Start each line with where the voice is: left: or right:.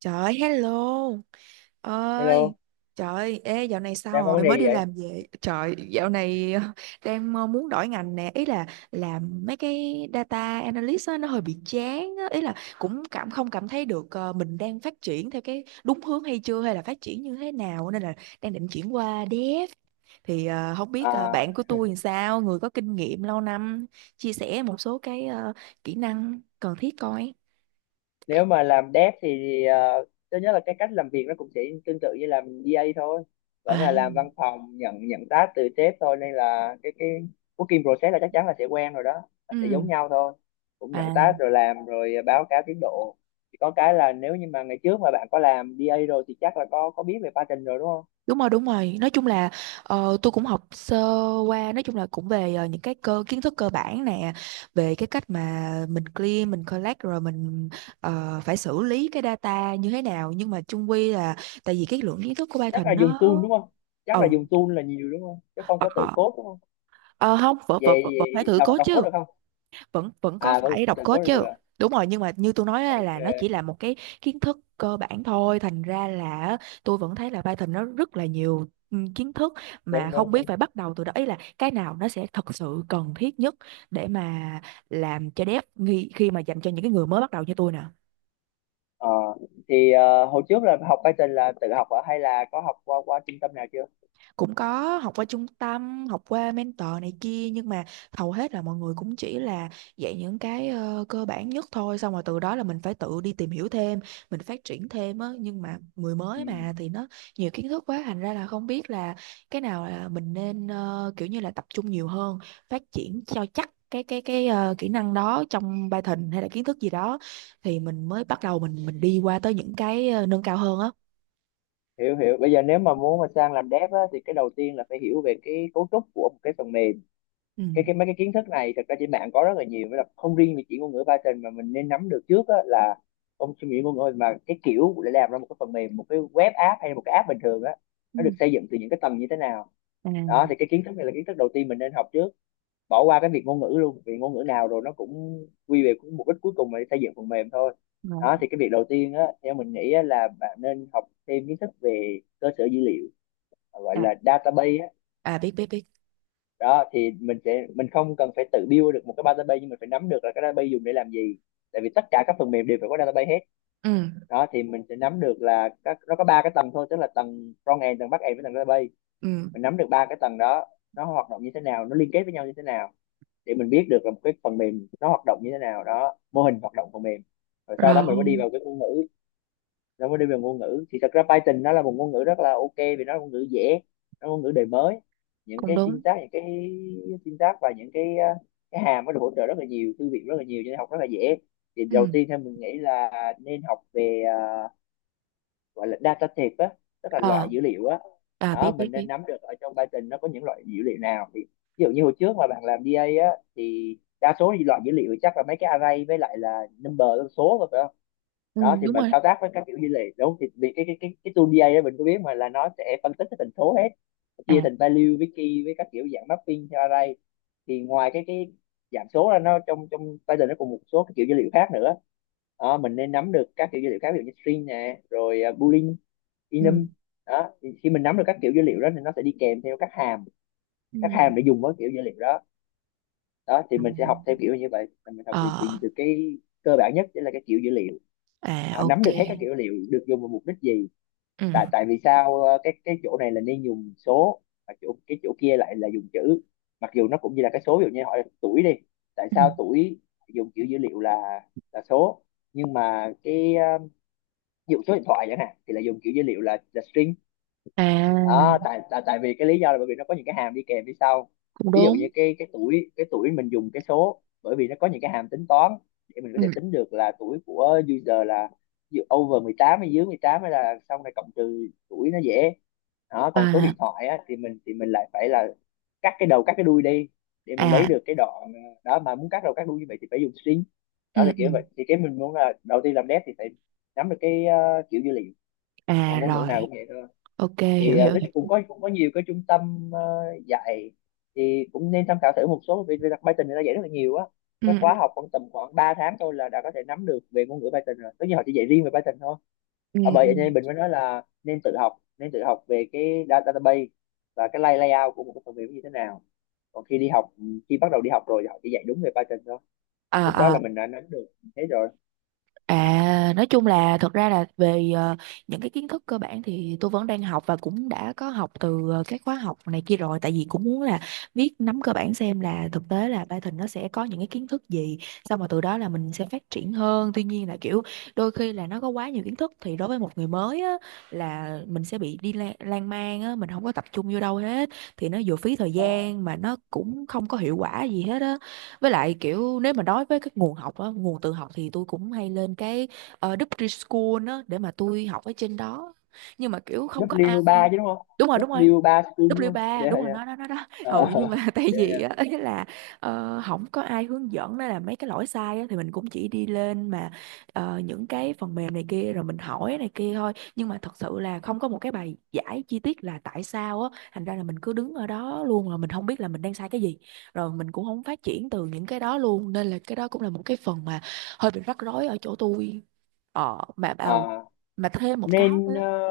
right: Trời ơi, hello ơi!
left: Hello,
right: Trời ơi, ê dạo này sao
left: đang có vấn
right: rồi,
left: đề
right: mới
left: gì
right: đi
left: vậy?
right: làm về? Trời, dạo này đang muốn đổi ngành nè. Ý là làm mấy cái data analyst á, nó hơi bị chán á. Ý là cũng cảm không cảm thấy được mình đang phát triển theo cái đúng hướng hay chưa, hay là phát triển như thế nào. Nên là đang định chuyển qua dev. Thì không biết
left: À,
right: bạn của tôi làm sao, người có kinh nghiệm lâu năm chia sẻ một số cái kỹ năng cần thiết coi.
left: nếu mà làm dev thì thứ nhất là cái cách làm việc nó cũng sẽ tương tự như làm DA thôi, vẫn
right: À,
left: là làm văn phòng nhận nhận task từ sếp thôi, nên là cái working process là chắc chắn là sẽ quen rồi đó, nó sẽ giống
right: ừ.
left: nhau thôi, cũng nhận
right: À.
left: task rồi làm rồi báo cáo tiến độ. Chỉ có cái là nếu như mà ngày trước mà bạn có làm DA rồi thì chắc là có biết về pattern rồi đúng không?
right: Đúng rồi, đúng rồi. Nói chung là tôi cũng học sơ qua, nói chung là cũng về những cái cơ kiến thức cơ bản nè, về cái cách mà mình clean, mình collect rồi mình phải xử lý cái data như thế nào. Nhưng mà chung quy là tại vì cái lượng kiến thức của
left: Chắc là
right: Python
left: dùng
right: nó
left: tool đúng không? Chắc là
right: ừ.
left: dùng tool là nhiều đúng không? Chứ không
right: ờ,
left: có tự code đúng không?
right: ờ, Không, vẫn vẫn
left: Về,
right: vẫn vẫn
left: về
right: phải thử
left: đọc
right: code
left: đọc
right: chứ.
left: code được không?
right: Vẫn vẫn có
left: À vẫn
right: phải
left: tự
right: đọc code
left: code
right: chứ.
left: được.
right: Đúng rồi, nhưng mà như tôi nói á, là nó chỉ
left: Ok,
right: là một cái kiến thức cơ bản thôi, thành ra là tôi vẫn thấy là Python nó rất là nhiều kiến thức, mà
left: đúng
right: không
left: đúng
right: biết
left: đúng.
right: phải bắt đầu từ đó. Ý là cái nào nó sẽ thật sự cần thiết nhất để mà làm cho dev khi mà dành cho những cái người mới bắt đầu như tôi nè.
left: Ờ thì hồi trước là học Python là tự học ở hay là có học qua qua trung tâm nào chưa?
right: Cũng có học qua trung tâm, học qua mentor này kia, nhưng mà hầu hết là mọi người cũng chỉ là dạy những cái cơ bản nhất thôi, xong rồi từ đó là mình phải tự đi tìm hiểu thêm, mình phát triển thêm á. Nhưng mà người
left: Ừ.
right: mới mà thì nó nhiều kiến thức quá, thành ra là không biết là cái nào là mình nên kiểu như là tập trung nhiều hơn, phát triển cho chắc cái kỹ năng đó trong Python hay là kiến thức gì đó, thì mình mới bắt đầu mình đi qua tới những cái nâng cao hơn á.
left: Hiểu hiểu, bây giờ nếu mà muốn mà sang làm dev á, thì cái đầu tiên là phải hiểu về cái cấu trúc của một cái phần mềm. cái
right: Ừ.
left: cái mấy cái kiến thức này thật ra trên mạng có rất là nhiều, là không riêng về chỉ ngôn ngữ Python mà mình nên nắm được trước á, là không chỉ ngôn ngữ mà cái kiểu để làm ra một cái phần mềm, một cái web app hay là một cái app bình thường á,
right: Ừ.
left: nó được xây dựng từ những cái tầng như thế nào.
right: À,
left: Đó thì cái kiến thức này là kiến thức đầu tiên mình nên học trước, bỏ qua cái việc ngôn ngữ luôn, vì ngôn ngữ nào rồi nó cũng quy về cũng mục đích cuối cùng là xây dựng phần mềm thôi.
right: rồi.
left: Đó thì cái việc đầu tiên á, theo mình nghĩ á, là bạn nên học thêm kiến thức về cơ sở dữ liệu, gọi
right: À,
left: là database á.
right: à, biết biết biết.
left: Đó thì mình sẽ, mình không cần phải tự build được một cái database nhưng mình phải nắm được là cái database dùng để làm gì, tại vì tất cả các phần mềm đều phải có database hết.
right: Ừ.
left: Đó thì mình sẽ nắm được là các, nó có ba cái tầng thôi, tức là tầng front end, tầng back end với tầng database.
right: Ừ.
left: Mình nắm được ba cái tầng đó, nó hoạt động như thế nào, nó liên kết với nhau như thế nào, để mình biết được là một cái phần mềm nó hoạt động như thế nào, đó, mô hình hoạt động phần mềm. Rồi sau đó mình mới đi
right: Rồi.
left: vào cái ngôn ngữ. Nó mới đi vào ngôn ngữ thì thật ra Python nó là một ngôn ngữ rất là ok, vì nó là ngôn ngữ dễ, nó là ngôn ngữ đời mới. những
right: Cũng
left: cái
right: đúng.
left: syntax những cái syntax và những cái cái hàm, nó được hỗ trợ rất là nhiều, thư viện rất là nhiều, cho nên học rất là dễ. Thì
right: Ừ.
left: đầu tiên theo mình nghĩ là nên học về gọi là data type á, tức là loại
right: Ờ.
left: dữ liệu á.
right: À, biết
left: Đó,
right: biết
left: mình nên
right: biết.
left: nắm được ở trong Python nó có những loại dữ liệu nào, thì ví dụ như hồi trước mà bạn làm DA á thì đa số thì loại dữ liệu chắc là mấy cái array với lại là number, con số rồi phải không?
right: Ừ,
left: Đó thì
right: đúng
left: mình
right: rồi.
left: thao tác với các kiểu dữ liệu đúng không? Thì vì cái tool DA đó mình có biết mà, là nó sẽ phân tích cái thành số hết,
right: À.
left: chia thành value với key với các kiểu dạng mapping theo array. Thì ngoài cái giảm số ra nó, trong trong Python nó còn một số cái kiểu dữ liệu khác nữa. Đó, mình nên nắm được các kiểu dữ liệu khác, ví dụ như string nè, rồi boolean,
right: ừ.
left: enum. Đó thì khi mình nắm được các kiểu dữ liệu đó thì nó sẽ đi kèm theo các hàm,
right: Ừ.
left: các hàm để dùng với kiểu dữ liệu đó. Đó thì
right: Ừ.
left: mình sẽ học theo kiểu như vậy, là mình học từ từ,
right: Ờ.
left: từ cái cơ bản nhất chính là cái kiểu dữ liệu. À,
right: À,
left: nắm
right: ok.
left: được hết các kiểu dữ liệu được dùng vào mục đích gì.
right: Ừ.
left: Tại tại vì sao cái chỗ này là nên dùng số, mà chỗ cái chỗ kia lại là dùng chữ, mặc dù nó cũng như là cái số, ví dụ như hỏi tuổi đi, tại
right: Ừ.
left: sao tuổi dùng kiểu dữ liệu là số, nhưng mà cái ví dụ số điện thoại chẳng hạn thì là dùng kiểu dữ liệu là string. Đó
right: À.
left: tại tại tại vì cái lý do là bởi vì nó có những cái hàm đi kèm phía sau.
right: Cũng
left: Ví dụ
right: đúng.
left: như cái tuổi mình dùng cái số, bởi vì nó có những cái hàm tính toán để mình có
right: Ừ.
left: thể tính được là tuổi của user là ví dụ over 18 hay dưới 18 hay là xong này cộng trừ tuổi nó dễ. Đó còn số điện
right: À.
left: thoại á, thì mình, thì mình lại phải là cắt cái đầu cắt cái đuôi đi để mình lấy
right: À.
left: được cái đoạn đó, mà muốn cắt đầu cắt đuôi như vậy thì phải dùng string.
right: Ừ.
left: Đó là
right: Ừ.
left: kiểu vậy, thì cái mình muốn là đầu tiên làm dev thì phải nắm được cái kiểu dữ liệu,
right: À.
left: còn ngôn ngữ nào
right: Rồi.
left: cũng vậy thôi.
right: Ok,
left: Thì
right: hiểu hiểu
left: nói
right: hiểu.
left: chung cũng có nhiều cái trung tâm dạy, thì cũng nên tham khảo thử một số, vì đặc Python người ta dạy rất là nhiều á. Cái
right: Ừ,
left: khóa
right: ừ.
left: học khoảng tầm khoảng 3 tháng thôi là đã có thể nắm được về ngôn ngữ Python rồi, tất nhiên họ chỉ dạy riêng về Python thôi.
right: Ừ.
left: Và bởi
right: Ừ.
left: vậy nên mình mới nói là nên tự học, nên tự học về cái database và cái layout của một cái phần mềm như thế nào. Còn khi đi học, ừ, khi bắt đầu đi học rồi thì họ chỉ dạy đúng về Python thôi,
right: À,
left: lúc đó là
right: à.
left: mình đã nắm được thế rồi.
right: À, nói chung là thật ra là về những cái kiến thức cơ bản thì tôi vẫn đang học, và cũng đã có học từ các khóa học này kia rồi, tại vì cũng muốn là biết nắm cơ bản xem là thực tế là Python nó sẽ có những cái kiến thức gì, xong rồi từ đó là mình sẽ phát triển hơn. Tuy nhiên là kiểu đôi khi là nó có quá nhiều kiến thức thì đối với một người mới á, là mình sẽ bị đi lan man á, mình không có tập trung vô đâu hết, thì nó vừa phí thời
left: Ờ,
right: gian mà nó cũng không có hiệu quả gì hết á. Với lại kiểu, nếu mà nói với các nguồn học á, nguồn tự học, thì tôi cũng hay lên cái Đức Preschool á để mà tôi học ở trên đó, nhưng mà kiểu không có ai.
left: W3 chứ đúng không?
right: Đúng rồi, đúng rồi.
left: W3 school luôn,
right: W3
left: dạ
right: đúng rồi,
left: dạ.
right: nó đó, đó đó.
left: Ờ,
right: Ừ nhưng mà tại
left: dạ
right: vì
left: dạ.
right: á, ý là không có ai hướng dẫn nên là mấy cái lỗi sai á, thì mình cũng chỉ đi lên mà những cái phần mềm này kia rồi mình hỏi này kia thôi, nhưng mà thật sự là không có một cái bài giải chi tiết là tại sao á, thành ra là mình cứ đứng ở đó luôn, là mình không biết là mình đang sai cái gì, rồi mình cũng không phát triển từ những cái đó luôn. Nên là cái đó cũng là một cái phần mà hơi bị rắc rối ở chỗ tôi. ờ mà mà
left: Ờ,
right: mà thêm một cái nữa.
left: ờ,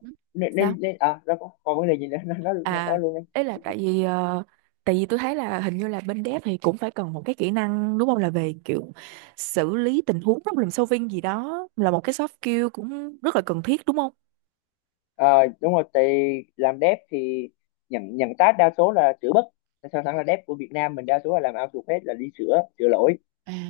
right: Ừ,
left: nên
right: sao?
left: nên, nên à nó có còn vấn đề gì nữa nó
right: À,
left: luôn đi.
right: đấy là tại vì tại vì tôi thấy là hình như là bên dev thì cũng phải cần một cái kỹ năng đúng không, là về kiểu xử lý tình huống, problem solving gì đó, là một cái soft skill cũng rất là cần thiết đúng không?
left: Ờ, đúng rồi, thì làm dev thì nhận nhận task đa số là sửa bất, sao thẳng là dev của Việt Nam mình đa số là làm outsource hết, là đi sửa sửa lỗi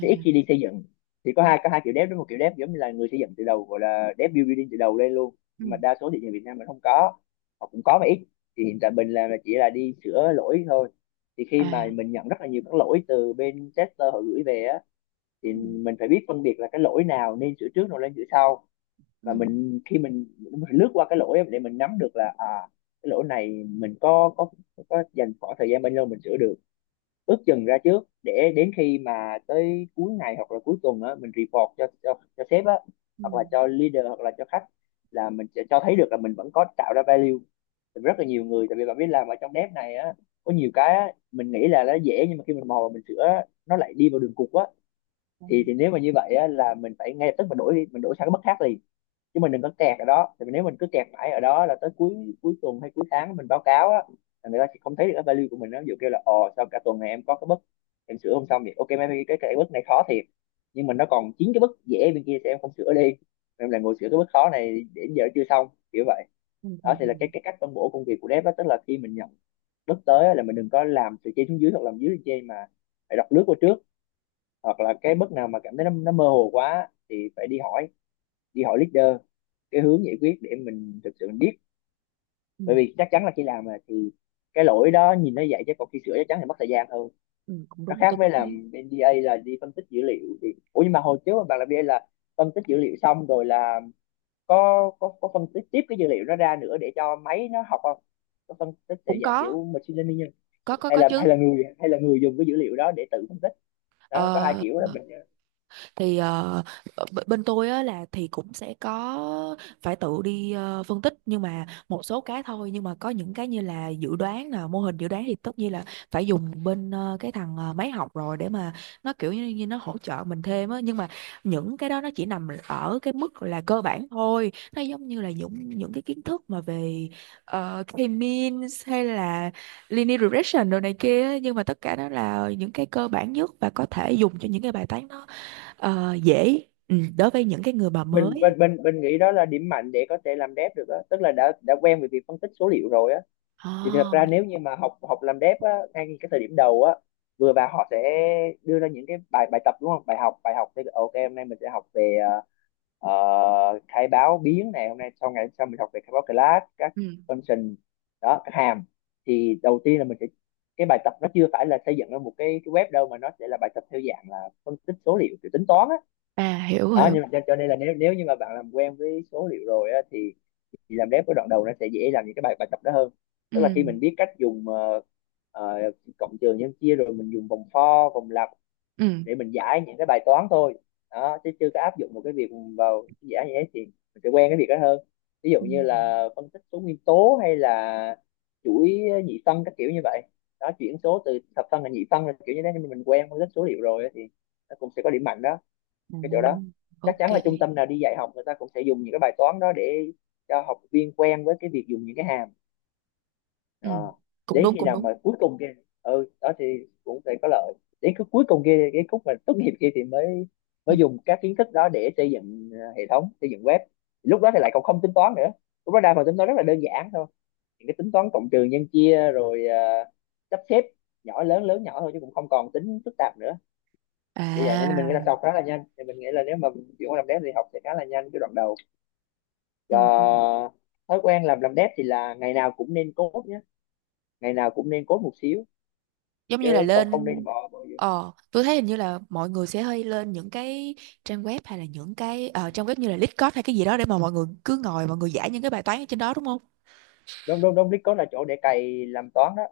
left: thì ít khi đi xây dựng. Thì có hai kiểu dev đó, một kiểu dev giống như là người xây dựng từ đầu, gọi là dev building từ đầu lên luôn, nhưng mà
right: Ừ.
left: đa số thị trường Việt Nam mình không có, hoặc cũng có mà ít. Thì hiện tại mình làm là chỉ là đi sửa lỗi thôi. Thì khi mà
right: À.
left: mình nhận rất là nhiều các lỗi từ bên tester họ gửi về á,
right: Ừ.
left: thì mình phải biết phân biệt là cái lỗi nào nên sửa trước rồi lên sửa sau.
right: Ừ.
left: Và mình khi mình lướt qua cái lỗi để mình nắm được là à, cái lỗi này mình có dành khoảng thời gian bao lâu mình sửa được, ước chừng ra trước để đến khi mà tới cuối ngày hoặc là cuối tuần á mình report cho sếp á,
right: Ừ.
left: hoặc là cho leader hoặc là cho khách, là mình sẽ cho thấy được là mình vẫn có tạo ra value. Thì rất là nhiều người, tại vì bạn biết làm ở trong dev này á, có nhiều cái á, mình nghĩ là nó dễ nhưng mà khi mình mò và mình sửa á, nó lại đi vào đường cụt á.
right: Ừ.
left: Thì nếu mà như vậy á, là mình phải ngay lập tức mình đổi đi, mình đổi sang cái bất khác liền, chứ mình đừng có kẹt ở đó. Thì nếu mình cứ kẹt mãi ở đó là tới cuối cuối tuần hay cuối tháng mình báo cáo á, là người ta sẽ không thấy được cái value của mình. Nó ví dụ kêu là ồ sao cả tuần này em có cái bức em sửa không xong vậy, ok mấy cái bất này khó thiệt nhưng mà nó còn chín cái bức dễ bên kia thì em không sửa đi, em là ngồi sửa cái bức khó này đến giờ chưa xong, kiểu vậy.
right: Ừ. Ừ,
left: Đó thì là cái cách phân bổ công việc của dev đó, tức là khi mình nhận bức tới á, là mình đừng có làm từ trên xuống dưới hoặc làm dưới lên trên, mà phải đọc lướt qua trước, hoặc là cái bước nào mà cảm thấy nó mơ hồ quá thì phải đi hỏi, leader cái hướng giải quyết để mình thực sự mình biết.
right: ừ,
left: Bởi vì chắc chắn là khi làm mà thì cái lỗi đó nhìn nó vậy, chứ còn khi sửa chắc chắn thì mất thời gian hơn.
right: ừ, cũng
left: Nó
right: đúng,
left: khác
right: tôi
left: với
right: cũng thấy.
left: làm bên DA là đi phân tích dữ liệu. Thì ủa, nhưng mà hồi trước bạn làm DA là phân tích dữ liệu xong rồi là có phân tích tiếp cái dữ liệu đó ra nữa để cho máy nó học không? Có phân tích theo
right: Cũng
left: dạng
right: có,
left: kiểu machine learning, hay
right: có
left: là hay là
right: chứ.
left: người hay là người dùng cái dữ liệu đó để tự phân tích? Đó có hai
right: Ờ,
left: kiểu đó mình
right: thì bên tôi á là thì cũng sẽ có phải tự đi phân tích, nhưng mà một số cái thôi. Nhưng mà có những cái như là dự đoán nè, mô hình dự đoán, thì tất nhiên là phải dùng bên cái thằng máy học rồi để mà nó kiểu như, như nó hỗ trợ mình thêm á. Nhưng mà những cái đó nó chỉ nằm ở cái mức là cơ bản thôi, nó giống như là những cái kiến thức mà về uh, K-means hay là linear regression đồ này kia á. Nhưng mà tất cả đó là những cái cơ bản nhất và có thể dùng cho những cái bài toán đó. Ờ, dễ. Ừ, đối với những cái người mà
left: mình mình
right: mới.
left: mình mình nghĩ đó là điểm mạnh để có thể làm dev được đó. Tức là đã quen với việc phân tích số liệu rồi á, thì thật
right: À.
left: ra nếu như mà học học làm dev á, ngay cái thời điểm đầu á vừa vào họ sẽ đưa ra những cái bài bài tập, đúng không? Bài học thì ok, hôm nay mình sẽ học về ờ, khai báo biến, này hôm nay sau, ngày sau mình học về khai báo class, các
right: Ừ.
left: function, đó các hàm. Thì đầu tiên là mình sẽ, cái bài tập nó chưa phải là xây dựng ra một cái web đâu, mà nó sẽ là bài tập theo dạng là phân tích số liệu kiểu tính toán á.
right: À, hiểu
left: Đó
right: hiểu.
left: nhưng mà cho nên là nếu nếu như mà bạn làm quen với số liệu rồi á, thì làm dev cái đoạn đầu nó sẽ dễ làm những cái bài bài tập đó hơn.
right: Ừ.
left: Tức là khi mình biết cách dùng ờ, cộng trừ nhân chia, rồi mình dùng vòng for, vòng lặp
right: Ừ.
left: để mình giải những cái bài toán thôi. Đó chứ chưa có áp dụng một cái việc vào giải như thế, thì mình sẽ quen cái việc đó hơn. Ví dụ
right: Ừ.
left: như là phân tích số nguyên tố hay là chuỗi nhị phân các kiểu như vậy. Đó, chuyển số từ thập phân thành nhị phân là kiểu như thế, nhưng mà mình quen phân tích số liệu rồi á, thì nó cũng sẽ có điểm mạnh đó,
right: À,
left: cái chỗ đó. Chắc
right: ok.
left: chắn là trung tâm nào đi dạy học người ta cũng sẽ dùng những cái bài toán đó để cho học viên quen với cái việc dùng những cái hàm. Ờ.
right: Ừ. Cũng
left: Đến
right: đúng,
left: khi
right: cũng
left: nào
right: đúng.
left: mà cuối cùng kia, ừ đó thì cũng sẽ có lợi. Đến cái cuối cùng kia, cái khúc mà tốt nghiệp kia, thì mới
right: Ừ.
left: mới dùng các kiến thức đó để xây dựng hệ thống, xây dựng web. Lúc đó thì lại còn không tính toán nữa, lúc đó đa phần tính toán rất là đơn giản thôi, những cái tính toán cộng trừ nhân chia rồi sắp xếp nhỏ lớn lớn nhỏ thôi, chứ cũng không còn tính phức tạp nữa. Kiểu vậy nên mình nghĩ là
right: À.
left: sau khá là nhanh, thì mình nghĩ là nếu mà mình chuyển qua làm dev thì học sẽ khá là nhanh cái đoạn đầu.
right: Ừ. Ừ.
left: Và thói quen làm dev thì là ngày nào cũng nên code nhé, ngày nào cũng nên code một xíu,
right: Giống
left: chứ
right: như là
left: không, không
right: lên.
left: nên bỏ bỏ gì.
right: Ờ, tôi thấy hình như là mọi người sẽ hay lên những cái trang web, hay là những cái trang web như là Discord hay cái gì đó, để mà mọi người cứ ngồi mọi người giải những cái bài toán ở trên đó đúng không?
left: Đúng đúng đúng, Discord là chỗ để cày làm toán đó.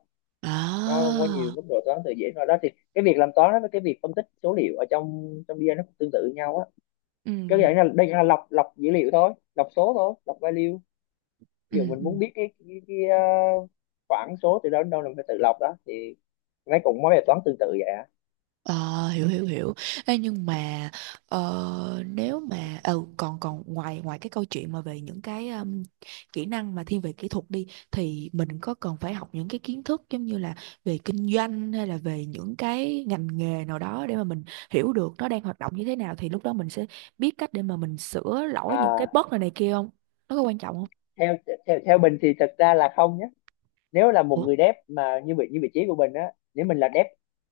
left: Nó có nhiều
right: À.
left: mức độ toán từ dễ vào đó, thì cái việc làm toán đó với cái việc phân tích số liệu ở trong trong BI nó cũng tương tự nhau á. Cái
right: Ừ.
left: dạng là đây là lọc lọc dữ liệu thôi, lọc số thôi, lọc value. Ví dụ
right: Ừ.
left: mình
right: Ừ.
left: muốn biết cái khoảng số từ đó đến đâu là mình phải tự lọc. Đó thì mấy cũng mấy bài toán tương tự vậy.
right: Ờ, hiểu hiểu hiểu. Ê, nhưng mà nếu mà còn còn ngoài ngoài cái câu chuyện mà về những cái kỹ năng mà thiên về kỹ thuật đi, thì mình có cần phải học những cái kiến thức giống như là về kinh doanh hay là về những cái ngành nghề nào đó để mà mình hiểu được nó đang hoạt động như thế nào, thì lúc đó mình sẽ biết cách để mà mình sửa lỗi những cái
left: À,
right: bug này này kia không? Nó có quan trọng không?
left: theo theo theo Bình thì thật ra là không nhé. Nếu là một
right: Ủa?
left: người dev mà như vị trí của Bình á, nếu mình là dev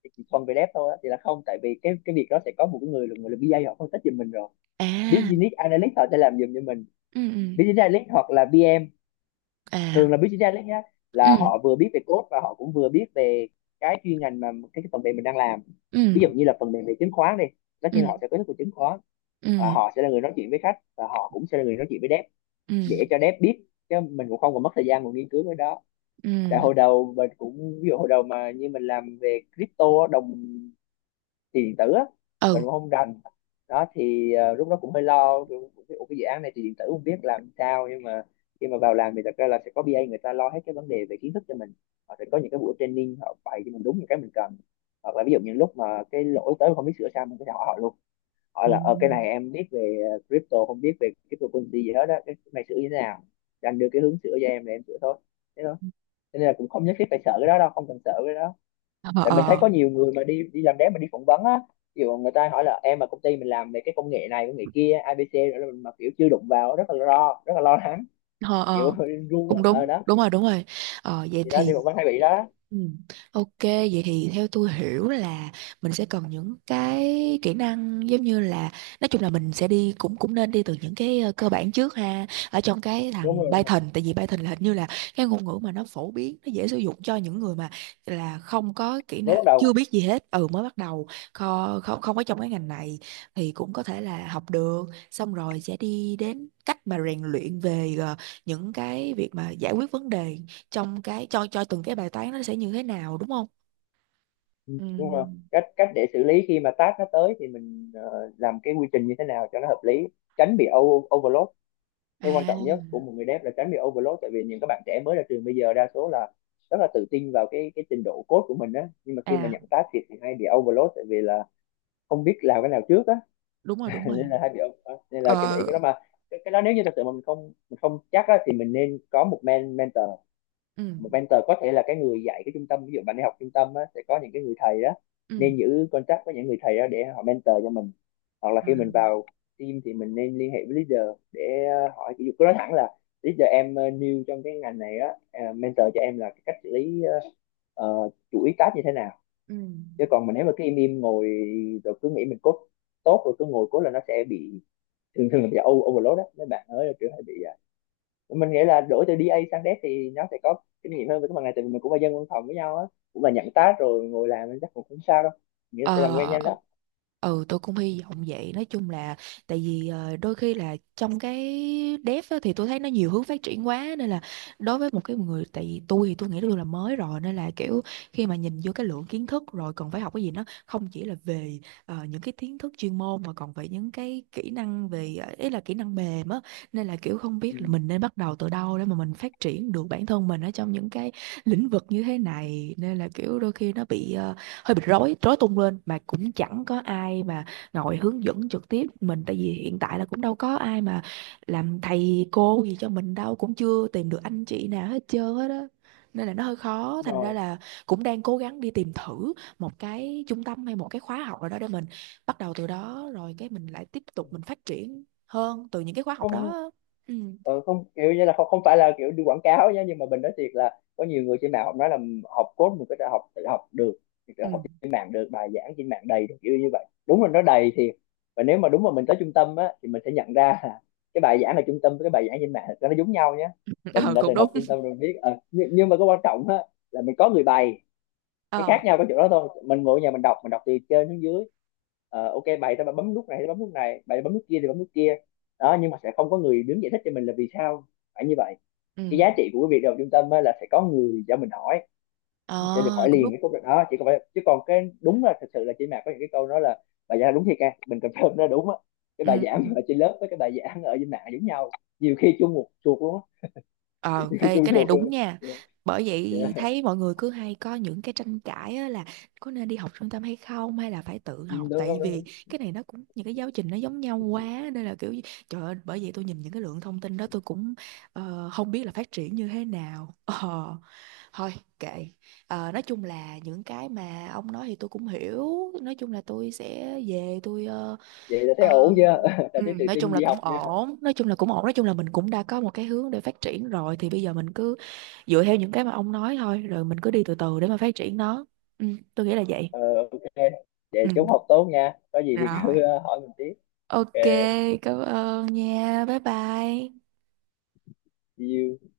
left: thì chỉ thuần về dev thôi á, thì là không, tại vì cái việc đó sẽ có một cái người là, người là BA họ phân tích giùm mình rồi.
right: À,
left: Business analyst họ sẽ làm giùm cho mình.
right: ừ ừ.
left: Business analyst hoặc là BM, thường
right: À.
left: là business analyst nhá, là
right: Ừ.
left: họ vừa biết về code và họ cũng vừa biết về cái chuyên ngành mà cái phần mềm mình đang làm.
right: Ừ.
left: Ví dụ như là phần mềm về chứng khoán đi, tất nhiên là họ
right: Ừ.
left: sẽ có thức về chứng khoán. Và
right: Ừ.
left: họ sẽ là người nói chuyện với khách và họ cũng sẽ là người nói chuyện với dev
right: Ừ.
left: để cho dev biết, chứ mình cũng không còn mất thời gian còn nghiên cứu cái đó.
right: Ừ.
left: Tại hồi đầu mình cũng, ví dụ hồi đầu mà như mình làm về crypto á, đồng tiền điện tử á, mình
right: Ừ.
left: cũng không rành. Đó thì lúc đó cũng hơi lo kiểu, cái, "Ủa, cái dự án này thì điện tử không biết làm sao." Nhưng mà khi mà vào làm thì thật ra là sẽ có BA người ta lo hết cái vấn đề về kiến thức cho mình. Họ sẽ có những cái buổi training, họ bày cho mình đúng những cái mình cần. Hoặc là ví dụ những lúc mà cái lỗi tới mà không biết sửa sao, mình có thể hỏi họ luôn. Hỏi
right: À.
left: là ờ cái này em biết về crypto, không biết về cryptocurrency gì hết đó, cái này sửa như thế nào, thì anh đưa cái hướng sửa cho em là em sửa thôi. Thế thôi. Cho nên là cũng không nhất thiết phải sợ cái đó đâu, không cần sợ cái đó.
right: Ờ.
left: Tại mình thấy
right: Ờ.
left: có nhiều người mà đi đi làm đếm mà đi phỏng vấn á, ví dụ người ta hỏi là em mà công ty mình làm về cái công nghệ này công nghệ kia ABC, rồi mình mà kiểu chưa đụng vào, rất là lo, rất là lo lắng,
right: Ờ,
left: kiểu
right: ờ,
left: run á.
right: cũng
left: Ờ
right: đúng,
left: đó,
right: đúng rồi, đúng rồi. Ờ, vậy
left: thì đó
right: thì.
left: đi phỏng vấn hay bị đó.
right: Ừ. Ok, vậy thì theo tôi hiểu là mình sẽ cần những cái kỹ năng giống như là, nói chung là mình sẽ đi, cũng cũng nên đi từ những cái cơ bản trước ha, ở trong cái
left: Đúng
right: thằng
left: rồi,
right: Python, tại vì Python là hình như là cái ngôn ngữ mà nó phổ biến, nó dễ sử dụng cho những người mà là không có kỹ
left: mới
right: năng,
left: bắt
right: chưa
left: đầu.
right: biết gì hết. Ừ, mới bắt đầu, không không có trong cái ngành này, thì cũng có thể là học được. Xong rồi sẽ đi đến cách mà rèn luyện về những cái việc mà giải quyết vấn đề trong cái, cho từng cái bài toán nó sẽ như thế nào đúng không?
left: Ừ,
right: Ừ.
left: đúng rồi, cách cách để xử lý khi mà task nó tới thì mình làm cái quy trình như thế nào cho nó hợp lý, tránh bị overload. Cái quan trọng nhất của
right: À.
left: một người dev là tránh bị overload, tại vì những các bạn trẻ mới ra trường bây giờ đa số là rất là tự tin vào cái trình độ code của mình á, nhưng mà khi mà
right: À.
left: nhận task thì hay bị overload, tại vì là không biết làm cái nào trước á.
right: Đúng rồi, đúng
left: Nên
right: rồi.
left: là hay bị nên là cái để
right: Ờ.
left: cái đó mà cái đó nếu như thật sự mà mình không, mình không chắc á, thì mình nên có một mentor.
right: Ừ.
left: Một mentor có thể là cái người dạy cái trung tâm, ví dụ bạn đi học trung tâm á, sẽ có những cái người thầy đó.
right: Ừ.
left: Nên giữ contact với những người thầy đó để họ mentor cho mình. Hoặc là
right: À,
left: khi mình vào team thì mình nên liên hệ với leader để hỏi. Ví dụ cứ nói thẳng là leader em new trong cái ngành này á, mentor cho em là cái cách xử lý chuỗi task như thế nào.
right: ừ.
left: Chứ còn mình nếu mà cứ im im ngồi rồi cứ nghĩ mình code tốt rồi cứ ngồi code là nó sẽ bị, thường thường là bị overload đó mấy bạn ơi, kiểu hay bị mình nghĩ là đổi từ DA sang Dev thì nó sẽ có kinh nghiệm hơn với các bạn này, tại vì mình cũng là dân văn phòng với nhau á, cũng là nhận task rồi ngồi làm nên chắc cũng không sao đâu, nghĩa là sẽ làm quen
right: Ờ,
left: nhanh đó.
right: ừ, tôi cũng hy vọng vậy. Nói chung là tại vì đôi khi là trong cái dev á, thì tôi thấy nó nhiều hướng phát triển quá, nên là đối với một cái người, tại vì tôi thì tôi nghĩ tôi là mới rồi, nên là kiểu khi mà nhìn vô cái lượng kiến thức rồi cần phải học cái gì, nó không chỉ là về những cái kiến thức chuyên môn mà còn về những cái kỹ năng về ý là kỹ năng mềm á, nên là kiểu không
left: Ừ.
right: biết là mình nên bắt đầu từ đâu để mà mình phát triển được bản thân mình ở trong những cái lĩnh vực như thế này. Nên là kiểu đôi khi nó bị hơi bị rối, rối tung lên, mà cũng chẳng có ai mà ngồi hướng dẫn trực tiếp mình, tại vì hiện tại là cũng đâu có ai mà làm thầy cô gì cho mình đâu, cũng chưa tìm được anh chị nào hết trơn hết á, nên là nó hơi khó.
left: Đúng
right: Thành ra
left: rồi.
right: là cũng đang cố gắng đi tìm thử một cái trung tâm hay một cái khóa học nào đó để mình bắt đầu từ đó, rồi cái mình lại tiếp tục mình phát triển hơn từ những cái khóa học
left: Không.
right: đó. Ừ.
left: Ờ, không kiểu như là không, không phải là kiểu đi quảng cáo nhé, nhưng mà mình nói thiệt là có nhiều người trên mạng họ nói là học code mình có thể tự học được, thì tự
right: Ừ.
left: học trên mạng được, bài giảng trên mạng đầy kiểu như vậy, đúng là nó đầy thiệt. Và nếu mà đúng mà mình tới trung tâm á, thì mình sẽ nhận ra là cái bài giảng ở trung tâm với cái bài giảng trên mạng nó giống nhau nhé. Mình
right: Ờ,
left: đã
right: cũng
left: từng học
right: đúng.
left: trung tâm rồi biết. Ờ, nhưng mà cái quan trọng á là mình có người bày. Cái
right: Ờ.
left: khác nhau có chỗ đó thôi, mình ngồi ở nhà mình đọc, mình đọc từ trên xuống dưới. Ờ, ok, bài tao bấm nút này thì bấm nút này, bài bấm nút kia thì bấm nút kia. Đó nhưng mà sẽ không có người đứng giải thích cho mình là vì sao phải như vậy.
right: Ừ.
left: Cái giá trị của cái việc đầu trung tâm á là sẽ có người cho mình hỏi. Mình sẽ được
right: Ờ,
left: hỏi
right: cũng
left: liền
right: đúng.
left: cái câu đó, chỉ còn phải chứ còn cái đúng là thật sự là trên mà có những cái câu nói là bài giảng đúng thiệt, ca mình confirm nó đúng á. Cái bài
right: Ừ.
left: giảng ở trên lớp với cái bài giảng ở trên mạng giống nhau, nhiều khi chung một chuột luôn á.
right: Ờ,
left: Nhiều khi
right: ê,
left: chung
right: cái này
left: chuột
right: đúng
left: luôn.
right: nha.
left: Yeah,
right: Bởi vậy
left: yeah.
right: thấy mọi người cứ hay có những cái tranh cãi á, là có nên đi học trung tâm hay không, hay là phải tự
left: Ừ,
right: học,
left: đúng
right: tại
left: đúng
right: vì
left: đúng,
right: cái này nó cũng, những cái giáo trình nó giống nhau quá, nên là kiểu gì-. Trời ơi, bởi vậy tôi nhìn những cái lượng thông tin đó tôi cũng không biết là phát triển như thế nào. Ờ, thôi kệ. Ờ, nói chung là những cái mà ông nói thì tôi cũng hiểu, nói chung là tôi sẽ về tôi
left: vậy là thấy ổn
right: uh,
left: chưa, là
right: ừ,
left: thấy tự
right: nói chung
left: tin
right: là
left: đi
right: cũng
left: học chưa?
right: ổn, nói chung là cũng ổn, nói chung là mình cũng đã có một cái hướng để phát triển rồi, thì bây giờ mình cứ dựa theo những cái mà ông nói thôi, rồi mình cứ đi từ từ để mà phát triển nó. Ừ, tôi nghĩ là vậy.
left: Ờ, ok.
right: Ừ.
left: Vậy chúc học tốt nha. Có gì thì
right: Rồi.
left: cứ hỏi mình tiếp.
right: Ok,
left: Ok.
right: cảm ơn nha, bye bye.
left: See you.